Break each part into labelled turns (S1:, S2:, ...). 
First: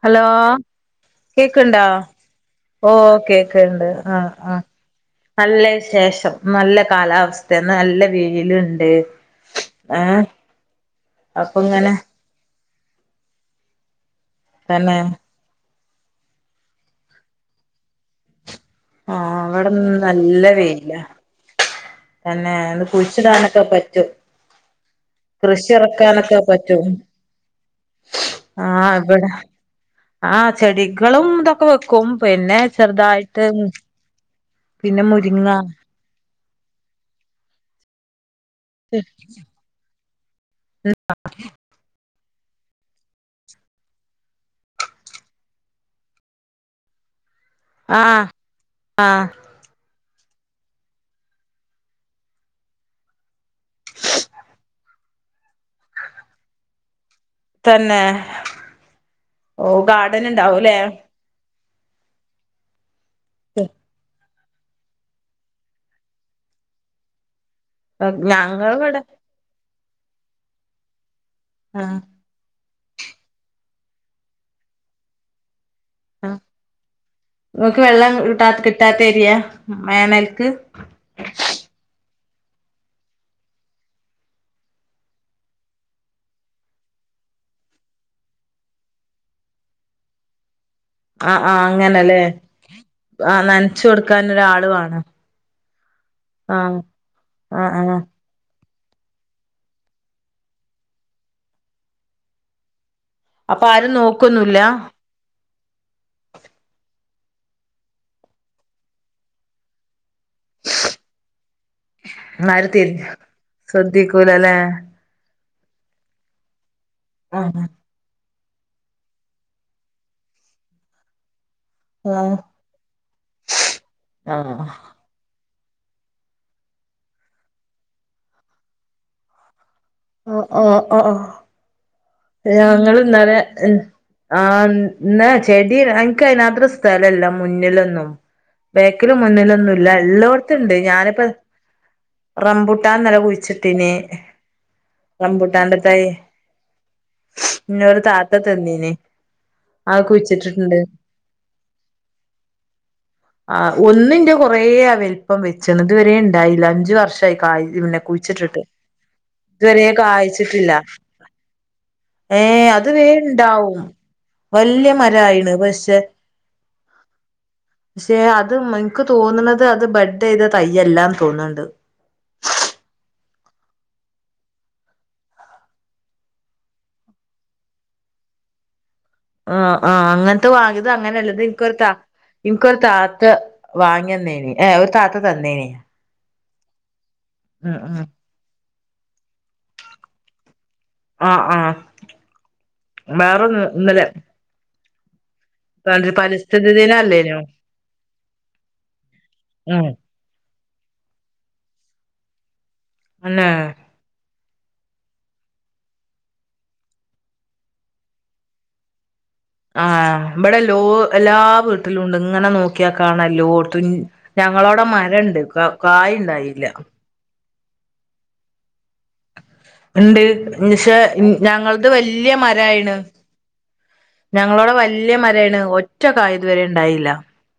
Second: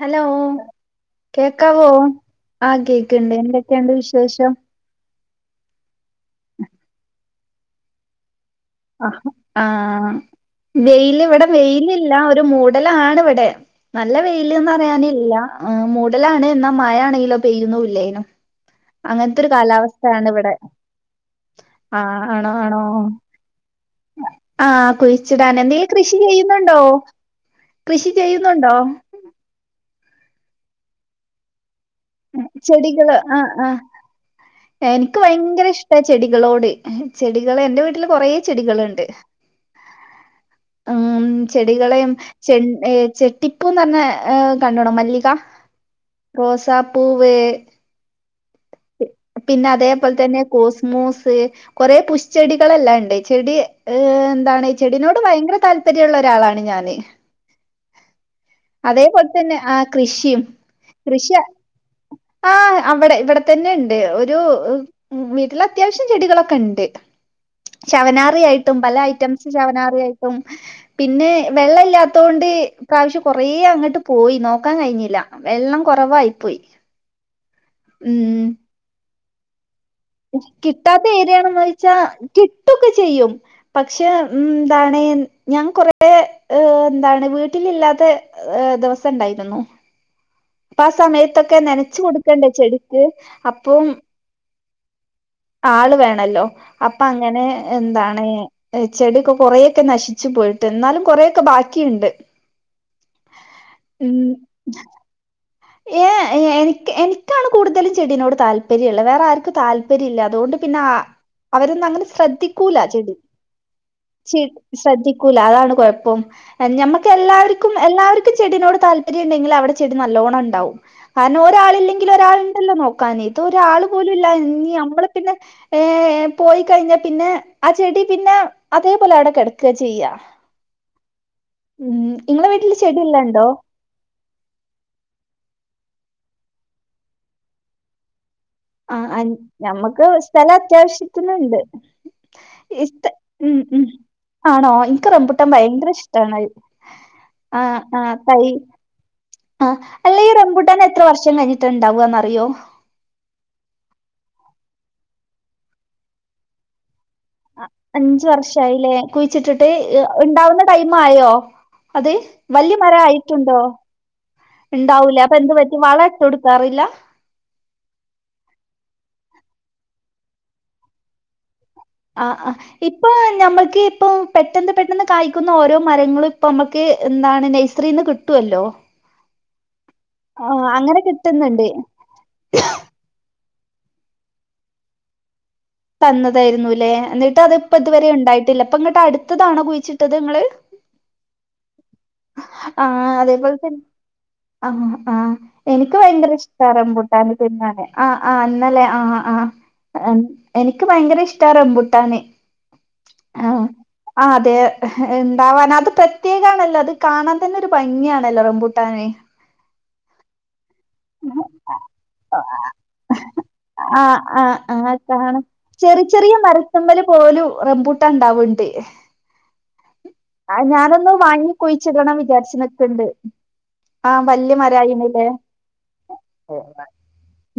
S1: Hello.
S2: കേക്ക്ണ്ടോ
S1: കേക്കാവോ ആഹ്
S2: ഓ
S1: കേക്കുണ്ട്,
S2: കേക്ക്ണ്ട്
S1: എന്തക്കെയുണ്ട്
S2: ആ
S1: വിശേഷം?
S2: ആ നല്ല വിശേഷം നല്ല കാലാവസ്ഥയിന്ന് നല്ല വെയിലു ണ്ട്
S1: ആഹ് ആഹ്
S2: ഏഹ്.
S1: വെയില് ഇവിടെ വെയിലില്ല ഒരു മൂടലാ ണിവിടെ നല്ല വെയില്ന്ന്
S2: തന്നെ
S1: പറയാനില്ല. ആഹ് മുടലാണ് എന്നാ മഴ ആണെങ്കിലോ പെയ്യുന്നൂല്ലേനു.
S2: ആ
S1: അങ്ങനെത്തെ ഒര്
S2: ഇവിടെന്ന് നല്ല
S1: കാലാവസ്ഥയാണിവിടെ.
S2: വെയില
S1: ആഹ് ആണോ
S2: തന്നെ
S1: ആണോ
S2: ഇന്ന് കുഴിച്ചിടാനൊക്കെ പറ്റും
S1: ആഹ് കുഴി ച്ചിടാനെന്തേ കൃഷി
S2: ഇറക്കാനൊക്കെ
S1: ചെയ്യുന്നൊണ്ടോ
S2: പറ്റും
S1: കൃഷി ചെയ്യുന്നൊണ്ടോ?
S2: ഇവിടെ. ആഹ് ചെടിക്കളും ഇതൊ ക്കെ വെക്കും പിന്നെ
S1: ചെടികള്
S2: ചെറുതായിട്ട്
S1: ആഹ് ആഹ്
S2: പിന്നെ മുരിങ്ങാ.
S1: ന്റെ ചെടികളോട് ചെടികള് എന്റെ വീട്ടില് കൊറേ ചെടികളുണ്ട്. ഉം ചെടികളേം. ചെട് ഏഹ് ചെട്ടിപ്പൂ എന്ന് പറഞ്ഞാ കണ്ടോണം മല്ലികാ, റോസാപ്പ് പൂവ്.
S2: ആഹ് ആഹ്.
S1: പിന്ന അതേപോൽ തന്നെ കോസ് മൂസ്. കൊറേ പുഷ്ച്ചെടികളെല്ലായിണ്ട് ചെടി ഏഹ് എന്താണ് ചെടിനോട് ഭയങ്കര താല് പര്യ ഉള്ള ഒരാളാണ് ഞാന്.
S2: തന്നേ.
S1: അതേപോൽ തന്നെ ആഹ് കൃഷിയും കൃഷിയ ആഹ് അവിടെ ഇവിടെത്തന്നെയിണ്ട് ഒര് രൂ വീട്ടില് അത്യാവശ്യം ചെടികളൊക്കെ ഉണ്ട്. ശവനാറിയായിട്ടും പല
S2: ഞങ്ങളിവിടെ
S1: ഐറ്റംസ് ശവനാറിയായിട്ടും പിന്നെ
S2: ആഹ്
S1: വെള്ളയില്ലാത് ട്ട് ഈ പ്രാവശ്യം കൊറേ അങ്ങട്ട് പോയി നോക്കാൻ കഴിഞ്ഞില്ല. വെള്ളം കൊറവായി
S2: ആഹ്
S1: പ്പോയി
S2: ഇങ്ങക്ക് വെള്ളം കിട്ടാ
S1: ഉം.
S2: കിട്ടാത്ത ഏര്യായാ. വേനൽ.
S1: കിട്ടാത്ത ഏരിയാണോന്ന് ചോയിച്ചാ കിട്ടു ഒക്കെ ചെയ്യും. പക്ഷേ ഉം എന്താണ് ഞാൻ കൊറേ ആഹ് എന്താണ് വീട്ടിലില്ലാത്തെ ഏഹ് ദെവസം ഉണ്ടായിരുന്നു. ആഹ് സമയത്തൊക്കെ
S2: ആഹ്
S1: നെനച്ച്
S2: അങ്ങനല്ലേ
S1: കൊടുക്കണ്ടേ ചെടിക്ക്
S2: ആഹ് നനച്ചു
S1: അപ്പോം.
S2: കൊടുക്കാൻ ഒരാള് വേണം
S1: ആള് വേണല്ലോ
S2: ആഹ്
S1: അപ്പ അങ്ങനെ
S2: ആഹ് ആഹ്
S1: എന്താണ്. ഏഹ ചെടിയൊക്കെ കൊറേ ഒക്കെ നശിച്ചു പോയിട്ടൊ എന്നാലും കുറേക്കെ ബാക്കിയുണ്ട്.
S2: അപ്പൊ ആരും നോക്കു ഒന്നു ഇല്ലാ?
S1: ഏഹ് എഹ് എനിക്ക് എനിക്കാണ് കൂടുതലും ചെടിനോട് താല്പര്യ ഉള്ളത് വേറെ ആർക്കും താല് ല്പര്യല്ല അതോണ്ട് പിന്നെ ആഹ് അവരൊന്നും അങ്ങനെ ശ്രദ്ധിക്കൂല ചെടി.
S2: ശ്രദ്ധിക്കൂല അല്ലേ.
S1: ക്കൂലാ അതാണ്കൊഴപ്പം ഞമ്മക്ക്
S2: ആഹ്
S1: എല്ലാവർക്കും എല്ലാവക്കർ ക്ക് ചെടിനോട് താല്പര്യമുണ്ടെങ്കില് അവിടെ ചെടി നല്ലോണണ്ടാവും കാരണം ഒരാള് ഇല്ലെയ്
S2: ആഹ്
S1: ങ്കിലൊരാളുണ്ടല്ലോ നോക്കാന് ഇതൊരാള് പോലും ഇല്ല
S2: ആഹ്
S1: ഇനി നമ്മള് പിന്നെ ഏഹ് പോയികഴിഞ്ഞാ പിന്നെ ആഹ് ചെടിപിന്നെ അതേപോലെഅവിടെ കെടക്കാ ചെയ്യാ.
S2: ആഹ് ആഹ് ആ ആഹ്
S1: ഉം നിങ്ങളെ വീട്ടില് ചെടി
S2: ഞങ്ങള്
S1: എല്ലാം
S2: ഇന്നലെ
S1: ഉണ്ടോ
S2: ഉം. ആഹ് എന്നാ ചെടി എനിക്ക് ആയി നുമാത്ര സ്ഥലം ഇല്ലല്ല മുന്നിലൊന്നും.
S1: ആ
S2: ബേക്കിലും
S1: അൻ-
S2: മുന്നിലൊന്നുല്ല
S1: ഞമ്മക്ക് സ്ഥലം
S2: ഇല്ലോട്ത്ത്ണ്ട് ഞാനിപ്പോ
S1: അത്യാവശ്യത്തിനുണ്ട് ഇഷ്ട
S2: റംമ്പുട്ടാന്നെല്ലെ
S1: ഉം ഉം
S2: കുഴിച്ചിട്ടീന്
S1: ആണോ ഇനിക്ക് റംപുട്ടാൻ
S2: റംബൂട്ടാന്റെ തൈ
S1: ഭയങ്കരഷ്ടാണഹ് ആഹ്
S2: ഇന്നോരു
S1: ആഹ്
S2: താത്ത
S1: തൈ
S2: തന്നീന്
S1: ആഹ്
S2: അത്
S1: അല്ല ഈ
S2: കുഴിച്ചിട്ടിട്ടുണ്ട്
S1: റംബുട്ടാനെത്ര വർഷം കഴിഞ്ഞിട്ടാണ്ടാവാന്നറിയോ
S2: ആഹ് ഒന്നിന്റെ കൊറേ ആഹ് വെല്പം വെച്ച് ഇത് വരെണ്ടായില്ല അഞ്ചു വർഷം
S1: ഉം അഞ്ച് വർഷായിലേ കുഴിച്ചിട്ടിട്ട്
S2: ഇതുവരെ
S1: ഇണ്ടാവ്ണ
S2: കായ്ച്ചിട്ടില്ല
S1: ടൈംമായോ ഇത്
S2: ഏ
S1: വല്ലൃ
S2: അത് വേം
S1: മരായിട്ടുണ്ടോ
S2: ഇണ്ടാവും വല്യ
S1: ഇണ്ടാവൂലാ
S2: മരായിണ്
S1: അപ്പൊന്തെപറ്റി
S2: പക്ഷെ
S1: വളട്ടൊട്ക്കാറില്ല
S2: ക്ഷേ അത് മൻക്ക് തോന്നുന്നത് അത് ബെഡ്ഡയ്ത തയ്യല്ലാ തോന്ന്ണ്ട്
S1: ആഹ് ആഹ് ഇപ്പൊ ഞമ്മക്ക് ഇപ്പൊ പെട്ടെന്ന് പെട്ടെന്ന് കായ്ക്കുന്ന ഓരോ മരങ്ങളും പ്പമ്മക്ക് എന്താണ് നൈസ് ത്രീന്ന് കിട്ടൊല്ലോ
S2: ആഹ് ആഹ് അങ്ങൻത്തെ വാങ്ങിത്
S1: അങ്ങനെ
S2: ഇതങ്ങനല്ല
S1: കിട്ടുന്നുണ്ട്
S2: ഇതിൻക്കൊരു ത ഇനിക്കൊരു താത്ത വാങ്ങിയന്നേണ് ഏഹ് ഒരുതാത്ത തന്നേണ്
S1: തന്നതായിരുന്നുല്ലേ ന്ന്ട്ടത്പ്പ
S2: ഉം
S1: ഇതുവരെണ്ടായിട്ടില്ല പ്പന്ന്ട്ടടുത്തതാണോ കുഴിച്ചിട്ടത് ങ്ങള്
S2: ആഹ് ആഹ്
S1: ആഹ് അതേപോലെ
S2: വേറൊന്ന്
S1: തന്നെ
S2: ഇന്നലെ
S1: ആഹ് ആഹ് എനിക്ക് ഭയങ്കര ഇഷ്ടാ
S2: പരിസ്ഥിതി ദിനം
S1: റമ്പൂട്ടാൻ
S2: അല്ലേനോ
S1: തിന്നാന് ആഹ് ആഹ് ഇന്നലെ ആഹ് ആഹ്
S2: ഉം
S1: അഹ് എനിക്ക് ഭയങ്കരഷ്ടാ റംബുട്ടാന്
S2: അന്നെ
S1: ആഹ് ആതെ ഉണ്ടാവാനത് പ്രത്യേക ആണല്ലോ അത് കാണാൻ തന്നെരു ഭംഗിയാണല്ലോ റംബൂട്ടാന്
S2: ആഹ് ഇവിടെല്ലോ എല്ലാ വീട്ടിലുണ്ട് ഇങ്ങനെ നോക്കിയാ കാണാല്ലോത്
S1: ആഹ് ആഹ്
S2: ഞങ്ങളോടെ
S1: ആഹ്
S2: മരണ്ട് ക കായിണ്ടായില്ല
S1: ഓലു റംമ്പൂട്ടാണ്ടാവ്ണ്ട്
S2: ഉണ്ട് എന്ന്ച്ച
S1: വാങ്ങി
S2: ഞങ്ങളത്
S1: കുഴിച്ചിടണം
S2: വല്യ
S1: വിചാരിച്ച്
S2: മരായിന്
S1: നിക്ക്ണ്ട് ആഹ് വല്യ
S2: ഞങ്ങളോടെ വലൃയ
S1: മരായിണ്ല്ലേ
S2: മരാണ് ഒറ്റക്കായിതുവരെ ഉണ്ടായില്ല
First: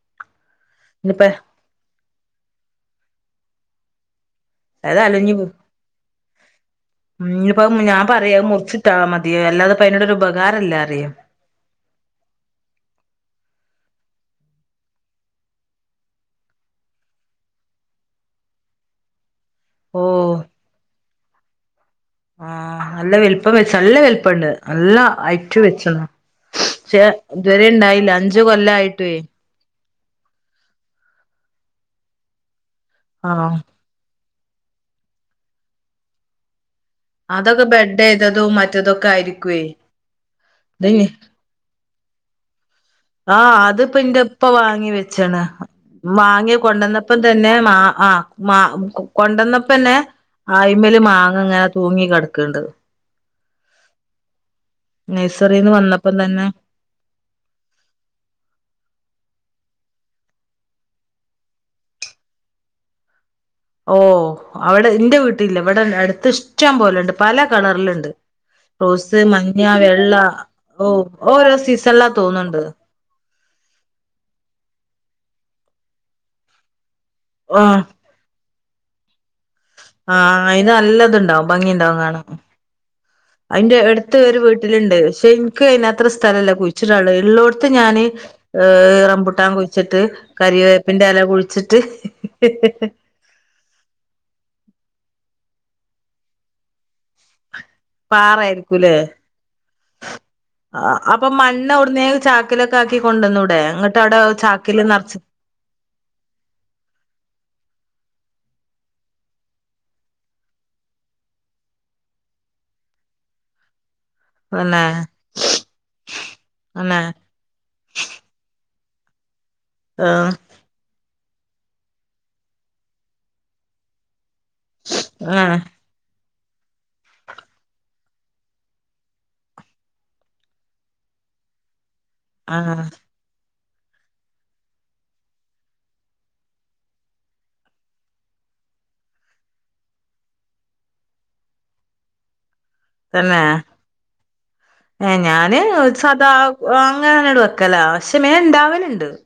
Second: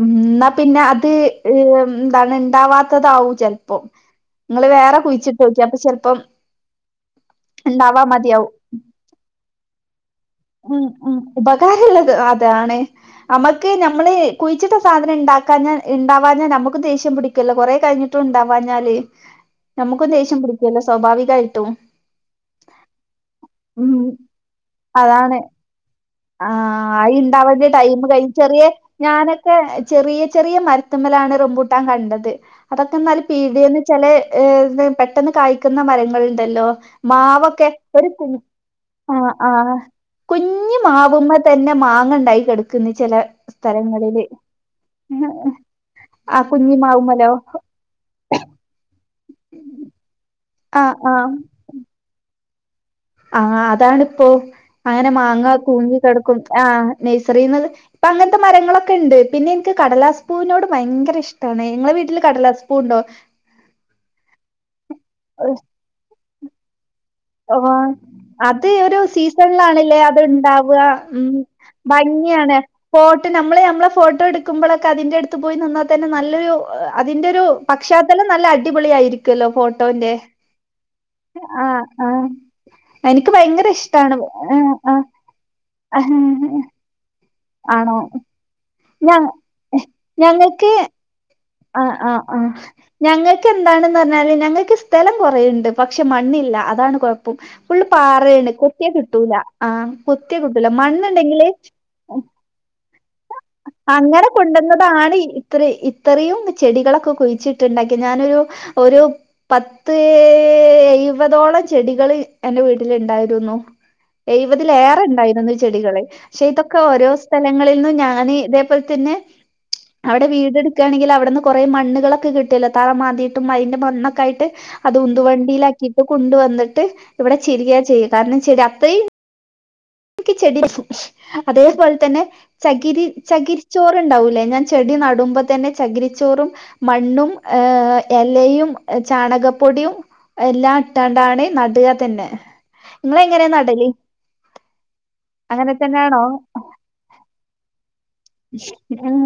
S1: ഉം ന്നാപിന്നെ അത്
S2: ഇനിപ്പ
S1: ഹ്മ് എന്താണ് ഇണ്ടാവാത്തതാവും ചെലൊപ്പോം ങ്ങള് വേറെ കുയിച്ചിട്ടോക്കിം അപ്പൊ ചെലപ്പം
S2: ഉം ഞിപ്പഞാൻ
S1: ഇണ്ടാവാൻ
S2: പറയാ
S1: മതിയാവും.
S2: മുറിച്ചിട്ടാ മതിയോ അല്ലാതെപ്പ അതിനോടൊരു ഉപകാരല്ലാറിയാ
S1: ഉപകാര മുള്ളത് അതാണ് നമ്മക്ക് നമ്മള് കുഴിച്ചിട്ട സാധനം ഇണ്ടാക്കാഞ ഇണ്ടാവാഞ്ഞാ നമ്മക്ക് ദേഷ്യം പിടി ക്കില്ല കൊറേ കഴിഞ്ഞിട്ടും ഇണ്ടാവാഞ്ഞാല് നമ്മക്കും
S2: ഓഹ്
S1: ദേഷ്യം പിടിക്കൊല്ലോ സ്വാഭാവികായിട്ട്
S2: ആഹ് നല്ല വെലുപ്പം വെച്ച് നല്ല വെലുപ്പണ്ട് നല്ല
S1: അതാണ്.
S2: ഹൈറ്റ് വെച്ചു
S1: ആഹ്
S2: ഷേ
S1: അയി
S2: ഇതുവരെണ്ടായില്ല അഞ്ചു കൊല്ലായിട്ടേ
S1: ക്കെ ചെറിയ ചെറിയ മരത്ത്മ്മലാണ് റംബൂട്ടാൻ കണ്ടത് അതൊക്കെ
S2: ആഹ്
S1: നൽപീടേന്ന് ചെലേ ഏ പെട്ടെന്ന് കായ്ക്കുന്ന മരങ്ങളുണ്ടല്ലോ
S2: അതൊക്കെ
S1: മാവൊക്കെ
S2: ബെഡ്
S1: ഒരുക്കു
S2: ചെയ്തതും മറ്റതൊക്കെ
S1: ആഹ്
S2: ആയിരിക്കുവേ
S1: ആഹ് കുഞ്ഞു
S2: ഇത്
S1: മാവുമ്മെതന്നെ മാങ്ങണ്ടായി കെടക്
S2: ആഹ് അത്പ്പൻ്റെപ്പ വാങ്ങി വെച്ചണ്
S1: ആഹ്
S2: വാങ്ങി
S1: കുഞ്ഞി
S2: കൊണ്ടുവന്നപ്പോ
S1: മാവുമ്മലോ
S2: തന്നെ മാ ആഹ് മാ കൊണ്ടന്നപ്പോ തന്നെ
S1: ആഹ്
S2: ആയുമേല്
S1: ആഹ്
S2: മാങ്ങ ഇങ്ങനെ തൂങ്ങി കിടക്കണ്ട്.
S1: ആഹ് അതാണിപ്പോ അങ്ങനെ മാങ്ങ
S2: നഴ്സറിന്ന്
S1: തൂങ്ങി
S2: വന്നപ്പം
S1: കിടക്കും.
S2: തന്നെ
S1: ആഹ് നെഴ്സറീന്ന് അത് ഇപ്പൊ അങ്ങനത്തെ മരങ്ങളൊക്കെ ഉണ്ട് പിന്നെ എനിക്ക് കടലാസ്പൂവിനോട് ഭയങ്കര ഇഷ്ടാണ് ഇങ്ങളെ വീട്ടില് കടലാസ്പൂ ഉണ്ടോ
S2: ഓഹ് അവിടെ എൻ്റെ വീട്ടിലില്ല ഇവിടെ അടുത്ത് ടം പോലുണ്ട് പല
S1: ആഹ്
S2: കളറിലുണ്ട്.
S1: അത് ഒരു സീസണിലാണല്ലേ അത്
S2: ഓ
S1: ഉണ്ടാവാ
S2: ഓരോ സീസണിലാ
S1: ഭംഗിയാണ്.
S2: തോന്നുന്നുണ്ട്
S1: ഫോട്ടോ നമ്മള് നമ്മളെ ഫോട്ടോ എടുക്കുമ്പോളൊക്കെ അതിന്റെടുത്ത് പോയി നിന്നാൽ തന്നെ നല്ലൊരു അതിന്റെ ഒരു
S2: ഓ
S1: പശ്ചാത്തലം നല്ല അടിപൊളി ആയിരിക്കുവല്ലോ ഫോട്ടോന്റെ.
S2: ആ അയിന് നല്ല ഇതിണ്ടാവും
S1: ആഹ്
S2: ഭംഗിയുണ്ടാവും കാണാൻ
S1: ആഹ് എനിക്ക് ഭയങ്കര
S2: അതിന്റെ
S1: ഇഷ്ടാണ്
S2: അടുത്ത് ഒരു
S1: ആഹ്
S2: വീട്ടിലുണ്ട് പക്ഷെ എനിക്ക് അത്ര
S1: ആഹ്
S2: സ്ഥലല്ല കുഴിച്ചിടാനുള്ളത് ഉള്ളോ ത്ത്
S1: ആണോ
S2: ഞാന് ഈഹ്,
S1: ഞ
S2: റംമ്പൂട്ടാൻ കുയിച്ചിട്ട്
S1: ഞങ്ങൾക്ക്
S2: കറിവേപ്പിന്റെ എല കുഴിച്ചി
S1: ആഹ് ആഹ് ആഹ് ഞങ്ങ ക്കെന്താണ്ന്ന് പറഞ്ഞാല് ഞങ്ങൾക്ക് സ്ഥലം കൊറേയ്ണ്ട്, പക്ഷെ മണ്ണില്ല. അതാണ് കൊഴ പ്പം. ഫുളള് പാറയാണ്, കൊത്തിയാ
S2: പാറായിരിക്കൂല്ലേ
S1: കിട്ടൂല, ആഹ് കൊത്തിയാ കിട്ടൂല. മണ്ണ്ണ്ടെങ്കില്
S2: ക്കിലൊക്കെ ആക്കി കൊണ്ടുവന്നൂടെ. എന്നിട്ടവിടെ ചാക്കില്
S1: കൊണ്ടുവന്നതാണ്
S2: നെറച്ച്
S1: ഇത്ര ഇത്രയും ചെടികളൊക്കെ കുഴിച്ചിട്ടുണ്ടാക്കി ഞാനൊരു ഒരു പത്ത് എയുവതോളം ചെടികള് എൻ്റെ വീട്ടില്ണ്ടായിരുന്നു.
S2: തന്നെ
S1: എയുവതിലേറെ ഇണ്ടായിരുന്നു ചെടികള്. പശ്ശെ ഇതൊക്കെ
S2: തന്നെ
S1: ഓരോ സ്ഥലങ്ങളില് നിന്നും ഞാന് ഇതേപോലെ തന്നെ
S2: ആ
S1: അവിടെ വീടെട്ത്ത് നിക്കാണെങ്കില് അവിടുന്ന് കുറെ മണ്ണുകളൊക്കെ കിട്ടുവല്ലോ തറ മാന്തീട്ടും അയിന്റെ മണ്ണൊക്കെയായിട്ട്. അത് ഉന്തു
S2: ആ
S1: വണ്ടിയിലാക്കിയിട്ട് കൊണ്ടു വന്നിട്ട് ഇവിടെ ചരികാ ചെയ്യ. കാരണം ചെടി അത്രയും എനിക്ക്‌ ചെടി [inaudible] അതേപോലെ തന്നെ
S2: ആ
S1: ചകിരി ചകിരിച്ചോറുണ്ടാവൂലേ? ഞാൻ ചെടി നടുമ്പോ തന്നെ ചകിരിച്ചോറും മണ്ണും ഈഹ് എലയും ചാണകപ്പൊടിയും എല്ലാ ഇട്ടാണ്ടാണ് നട്ക തന്നെ.
S2: തന്നേ?
S1: നിങ്ങളെങ്ങനെയാ നടല്
S2: ഏഹ് ഞാന്
S1: അങ്ങനെ തന്നെയാണോ
S2: സധാ അങ്ങനെ തന്നെ ഇടു. അ ക്കലാ പശ്ശെ വേഗം ഇണ്ടാവലുണ്ട്.
S1: ഉം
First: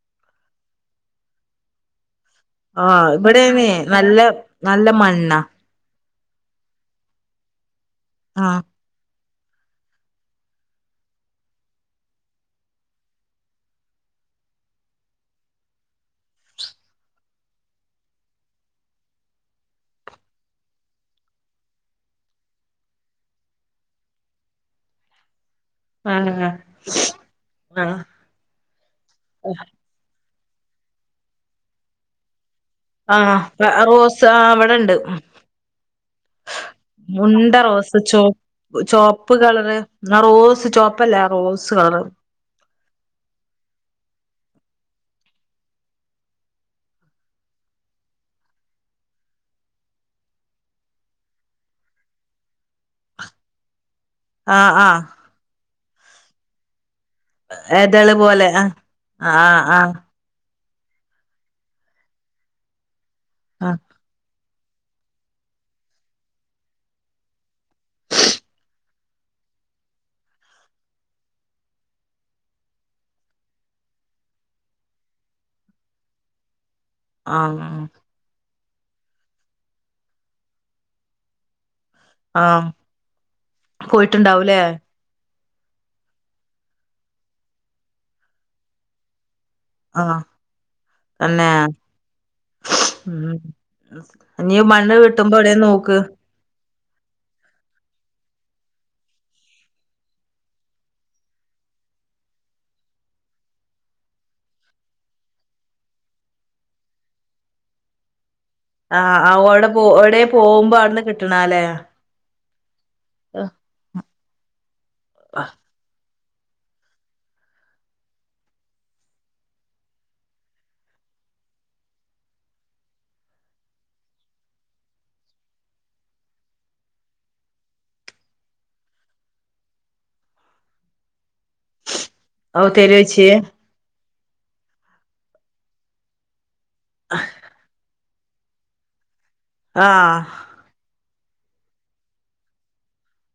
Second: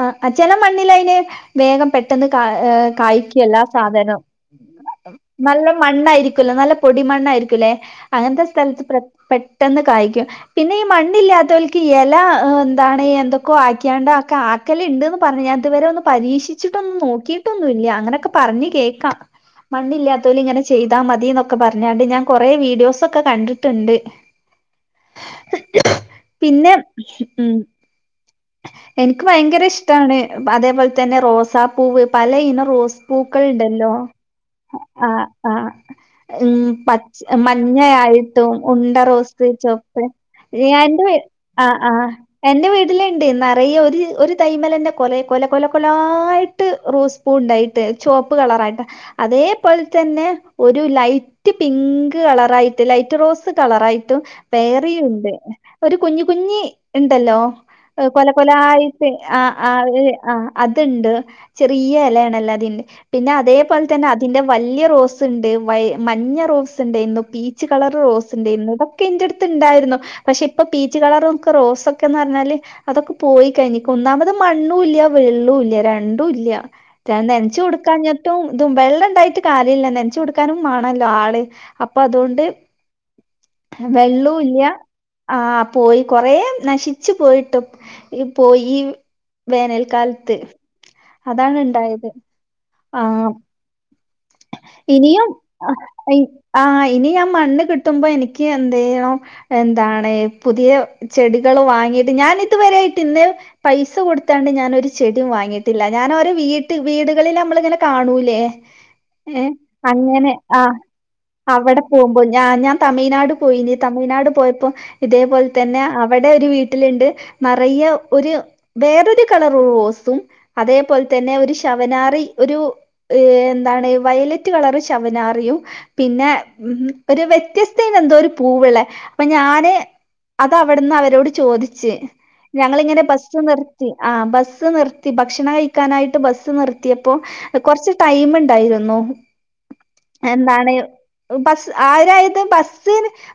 S1: ആഹ് ചെല മണ്ണിലയിന് വേഗം പെട്ട് ട്ടെന്ന് കാ ഏഹ്
S2: ആഹ്
S1: കായ്ക്കും എല്ലാ
S2: ഇവിടെന്നെ നല്ല
S1: സാധനം.
S2: നല്ല മണ്ണാ
S1: നല്ല മണ്ണായിരിക്കല്ലോ. നല്ല പൊടിമണ്ണായിരിക്കൂല്ലെ. അങ്ങനത്തെ
S2: ആഹ്
S1: സ്ഥലത്ത് പ്ര പെ ട്ടെന്ന് കായ്ക്കും. പിന്നെ ഈ മണ്ണില്ലാത്തോൽക്ക് എല എന്താണ് എ ന്തൊക്കോ ആക്കിയാണ്ട ആക്കല്ണ്ട്ന്ന് പറഞ്ഞ്. ഞാൻ ഇതുവരെ ഒന്ന് പരീക്ഷിച്ചിട്ടൊന്നു നോക്കി യിട്ടൊന്നു ഇല്ല. അങ്ങനെയൊക്കെ പറഞ്ഞ് കേൾക്കാ. മണ്ണില്ലാത്തോല് ഇങ്ങനെ ചെയ്താ മതീന്നൊക്കെ പറഞ്ഞാണ്ട് ഞാൻ കൊറേ വീഡിയോസൊക്കെ കണ്ടിട്ട്ണ്ട്.
S2: ആഹ്
S1: പിന്നെ ഉം.
S2: ആഹ്
S1: എനിക്ക് ഭയങ്കര ഇഷ്ടാണ്. അതേപോലെ തന്നെ റോസാപ്പൂവ് പല ഇനം റോസ്
S2: ആഹ്
S1: പൂക്കൾ ഇണ്ടല്ലോ?
S2: റോസ് ആ ഇവിടെണ്ട്
S1: ആഹ് ആഹ് ഉം പച്
S2: ഉണ്ട റോസ്
S1: മഞ്ഞയായി
S2: ചോ
S1: ട്ടും ഉണ്ട
S2: ചോപ്പ്
S1: റോസ്,
S2: കളറ്
S1: ചോപ്പ്.
S2: ആ റോസ്
S1: ഞാ എൻ്റെ
S2: ചോപ്പല്ല റോസ്
S1: ആഹ് ആഹ്
S2: കളറ്
S1: എന്റെ വീട്ടില് ണ്ട് നെറയെ ഒര് ഒരു തൈമ്മലന്നെ കൊലെ കൊല കൊല കൊലായിട്ട് റോസ് പൂ ഇണ്ടായിട്ട്. ചുവപ്പ് കളറായിട്ട്. അതേപോലെ തന്നെ ഒരു ലൈ റ്റ് പിങ്ക് കളറായിട്ട്. ലൈറ്റ് റോസ് കളറായി ട്ട്
S2: ആഹ് ആഹ്
S1: വേറെയുണ്ട്. ഒരു കുഞ്ഞി കുഞ്ഞി ഇണ്ടല്ലോ?
S2: എതള്
S1: കൊല
S2: പോലെ ആഹ്
S1: കൊലായിട്ട് ആഹ് ആഹ് ആഹ് അത്ണ്ട്. ചെറിയ എലയാണല്ല അതിന്ന്. പിന്നെ
S2: ആഹ്
S1: അതേപോലെ തന്നെ ഇതിന്റെ വല്യ റോസ്ണ്ട്. വൈ മഞ്ഞ റോസ്ണ്ടേയിരുന്നു. Peach colour റോസ്ണ്ടേയിരുന്നു. ഇതൊ ഒക്കെ എന്റടുത്ത്ണ്ടായിരുന്നു.. പക്ഷെ ഇപ്പൊ പീച്ച് കളർ ഒക്കെ റോസ് ഒക്കെന്ന് പറഞ്ഞാല് അതൊക്കെ പോയി കഴിഞ്ഞിക്ക്. ഒന്നാമത് മണ്ണൂല്ല വെള്ളൂല്ല രണ്ടൂല്ല. ട്ടാ നൻച്ചു
S2: ആഹ് ആഹ്
S1: കൊടുക്കാഞ്ഞിട്ടും ഇതും. വെള്ളംണ്ടായിട്ട് കാര്യല്ല നെൻച്ച് കൊട്ക്കാനും മാണല്ലോ ആള്. അപ്പൊ അതോണ്ട്,
S2: ആഹ് പോയിട്ടുണ്ടാവൂലേ
S1: വെള്ളൂല്ല ആ പോയി കൊറേ നശിച്ച് പോയിട്ടും പോയി ഈ
S2: ആഹ്
S1: വേനൽകാലത്ത്.
S2: തന്നെ
S1: അതാണ് ഇണ്ടായത് ആഹ്.
S2: ഇഞ്ഞി മണ്ണ്
S1: ഇനിയും
S2: കിട്ടുമ്പോ ഏടെയെങ്കിലും
S1: അഹ്
S2: നോക്ക്.
S1: ഇ ആഹ് ഇനി ഞാൻ മണ്ണ് കിട്ടുമ്പോ എനിക്ക് എന്തെയ്യൂ എന്താണ് പുതിയ ചെടികള് വാങ്ങിയിട്ട് ഞാൻ ഇതുവരെയായിട്ട് ഇന്നേ പൈസ കൊട്ത്താണ്ട് ഞാനൊരു ചെടീം വാങ്ങീട്ടില്ല. ഞാനോരോ വീട്ടി വീട്കളില് നമ്മളിങ്ങനെ കാണൂലേ?
S2: ആഹ്
S1: ഏഹ്
S2: ഓടെ പോ ഏടെയേ പോവ്മ്പോ ആട്ന്ന് കിട്ടണാല്ലേ?
S1: പോവ്മ്പോൾ ഞാ ഞാൻ തമിഴ്നാട് പോയിനി. തമിഴ്നാട് പോയപ്പോ ഇതേപോൽ തന്നെ അ അവടെ ഒരു വീട്ടില്ണ്ട് നെറയെ ഒര് വേറൊരു കളറ് റോസും അതേപോൽ തന്നെ ഒരു ശവനാറി ഒരു ഏഹ് ന്താണ് വയലറ്റ് കളർ ശവനാറിയും പിന്നെ ഉം ഒരു വ്യത്യസ്തേനന്തോരു പൂവ്ള്ളേ അപ്പ ഞാന് അതവിട്ന്ന് അവരോട് ചോദിച്ച്
S2: ഓ
S1: ഞങ്ങളിങ്ങനെ
S2: തരുവച്ചി
S1: ബസ്സ് നിർ ത്തി, ആഹ് ബസ്സ് നിർത്തി, ഭക്ഷണം കഴിക്കാനായിട്ട് ബസ്സ് നിർത്തിയപ്പോ കൊർച്ച് ടൈമ് ണ്ടായിരുന്നു
S2: ആഹ്
S1: എന്താണ് ബസ് ആരായത് ബസ്സ്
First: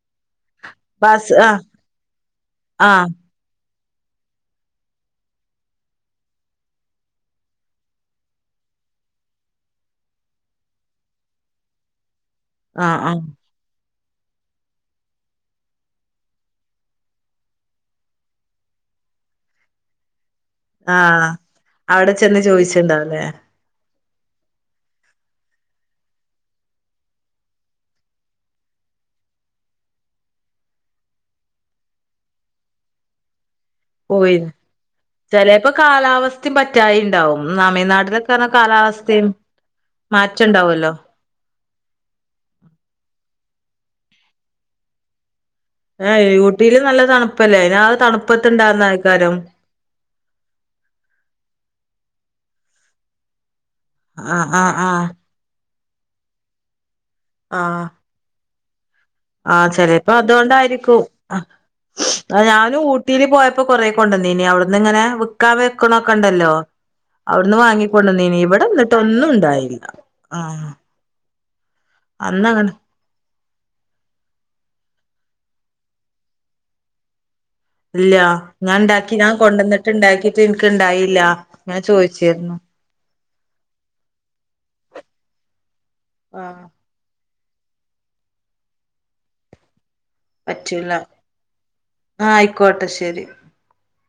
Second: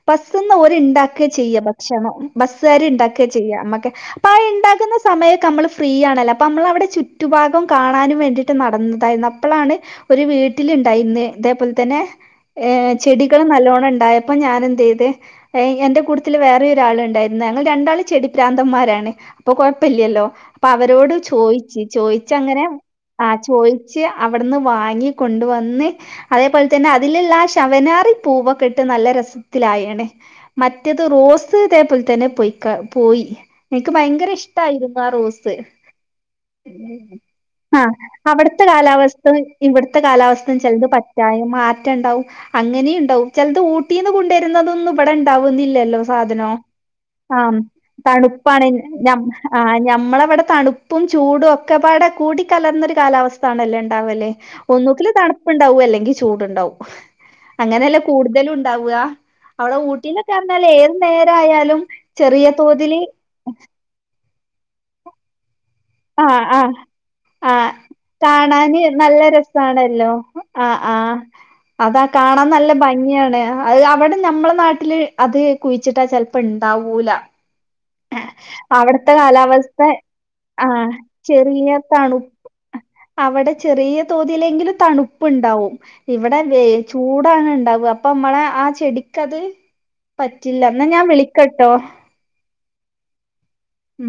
S1: ബസ്ന്ന് ഓര് ഇണ്ടാക്ക
S2: ബസ്
S1: ചെയ്യാ
S2: ആഹ്
S1: ഭക്ഷണം ബസ്സാര്
S2: ആഹ്
S1: ണ്ടാക്ക ചെയ്യാ മ്മക്കെ അപ്പാ ആ ഇണ്ടാകുന്ന സമയൊക്കെ അമ്മള് ഫ്രീ ആണല്ലോ അപ്പ അമ്മളവടെ ചുറ്റു ഭാഗം കാണാനും വേണ്ടിട്ട് നടന്നതായിന്ന് അപ്പളാണ് ഒരു വീട്ടില് ണ്ടായിന്ന് ഇതേപോൽ തന്നെ
S2: ആഹ് ആഹ്
S1: ചെടികളും നല്ലോണം ണ്ടായ പ്പൊ ഞാനെന്തെയ്ത് എന്റെ കൂട്ടത്തിൽ വേറെ ഒരാൾ ഉണ്ടായിര്ന്നു, ഞങ്ങൾ രണ്ടാള് ചെടി പ്രാന്തന്മാരാണ് അപ്പൊ കൊഴപ്പില്ലല്ലോ, അപ്പവരോട്
S2: ആഹ്
S1: ചോയിച്ച്,
S2: അവിടെ ചെന്ന്
S1: ചോയിച്ചങ്ങനെ
S2: ചോദിച്ചിണ്ടാവല്ലേ
S1: ആഹ് ചോയി ച്ച് അവിടന്ന് വാങ്ങി കൊണ്ട് വന്ന് അതേപോൽ തന്നെ അതില്ള്ള ആ ശവനാറി പൂവൊക്കെ ഇട്ട് നല്ല രസത്തിലായിണ് മറ്റേത് റോസ് ഇതേപോൽ തന്നെ പോയ്ക്ക പോയി ൻക്ക് ഭയങ്കര
S2: പോയി
S1: ഇഷ്ട്ടായിരുന്നു ആ റോസ്
S2: ചിലപ്പോ കാലാവസ്ഥയും പറ്റായിണ്ടാവും
S1: ആഹ്
S2: തമിഴ്നാട്ടിലൊക്കെ പറഞ്ഞ
S1: അവട്ത്തെ
S2: കാലാവസ്ഥയും
S1: കാലാവസ്ഥ ഇവട്ത്തെ
S2: മാറ്റം
S1: കാലാവസ്ഥ ചെൽത്
S2: ഉണ്ടാവല്ലോ
S1: പ റ്റയ് മാറ്റണ്ടാവും അങ്ങനീണ്ടാവും ചെൽത് ഊട്ടീന്ന് കുണ്ടേരുന്നതൊന്നും ഇവടെ ണ്ടാവുന്നി ലല്ലോ
S2: ഏഹ്
S1: സാധനോം
S2: ഊട്ടിയില് നല്ല തണുപ്പല്ലേ
S1: ആഹ്
S2: അയിന് ആ
S1: തണുപ്പാണ്
S2: തണുപ്പത്തുണ്ടാവുന്ന ആൾക്കാരും
S1: ആഹ് ഞമ്മളവടെ തണു പ്പും ചൂടും ഒക്കെ പാടെ കൂടി കലർന്നൊരു കാലാവസ്ഥാണല്ലോ ണ്ടാവല്
S2: ആഹ് ആഹ് ആഹ്
S1: ഒന്നുകില് തൺപ്പ്ണ്ടാവും അല്ലെങ്കി ചൂട്ണ്ടാവും
S2: ആഹ്
S1: അങ്ങനെല്ലേ കൂട്തലുണ്ടാവുക.
S2: ആഹ്
S1: അവ്ടെ
S2: ചിലപ്പോ
S1: ഊട്ടിലൊക്കെർഞ്ഞാലേ ഏത്
S2: അതുകൊണ്ടായിരിക്കും
S1: നേരായാലും ചെറിയ തോതില്
S2: ഇപ്പൊ കൊറേ കൊണ്ടന്നീനീ അവിട്ന്ന്ങ്ങനെ വിക്കാൻ
S1: ആഹ്
S2: വെക്കണോക്കെണ്ടല്ലോ
S1: ആഹ്
S2: അവ്ട്ന്ന്
S1: ആഹ്
S2: വാങ്ങിക്കൊണ്ടന്നീനി ഇവിടെ
S1: കാണാന് നല്ല
S2: ന്നിട്ടൊന്നുണ്ടായില്ല
S1: രസാണല്ലോ
S2: ആഹ്
S1: അതാ കാണാൻ
S2: അന്നങ്ങനെ
S1: നല്ല ഭ ഗിയാണ് അത് അവടെ നമ്മളെ നാട്ട്ല് അത് കുഴിച്ച്ട്ടാ ചെൽപ്പോണ്ടാവൂല.
S2: ഇല്ല ഞാണ്ടാക്കി
S1: കാലാവസ്ഥ
S2: ഞാകൊണ്ടന്നിട്ട് ണ്ടാക്കിട്ട് ൻക്ക് ണ്ടായില്ല ഞാൻ ചോയ്ച്ചിര്ന്നു.
S1: അവടെ ചെറിയ തോതിലെങ്കിലും തണുപ്പുണ്ടാവും ഇവടെ വെ
S2: ആഹ്
S1: ചൂടാണ് ണ്ടാവുക പ്പമ്മളെ ആ ചെടിക്കത് പറ്റില്ല ന്നാ
S2: പറ്റൂല
S1: ഞാൻ വിളിക്കാട്ടോ
S2: ആഹ് ആയിക്കോട്ടെ ശരി
S1: ഉം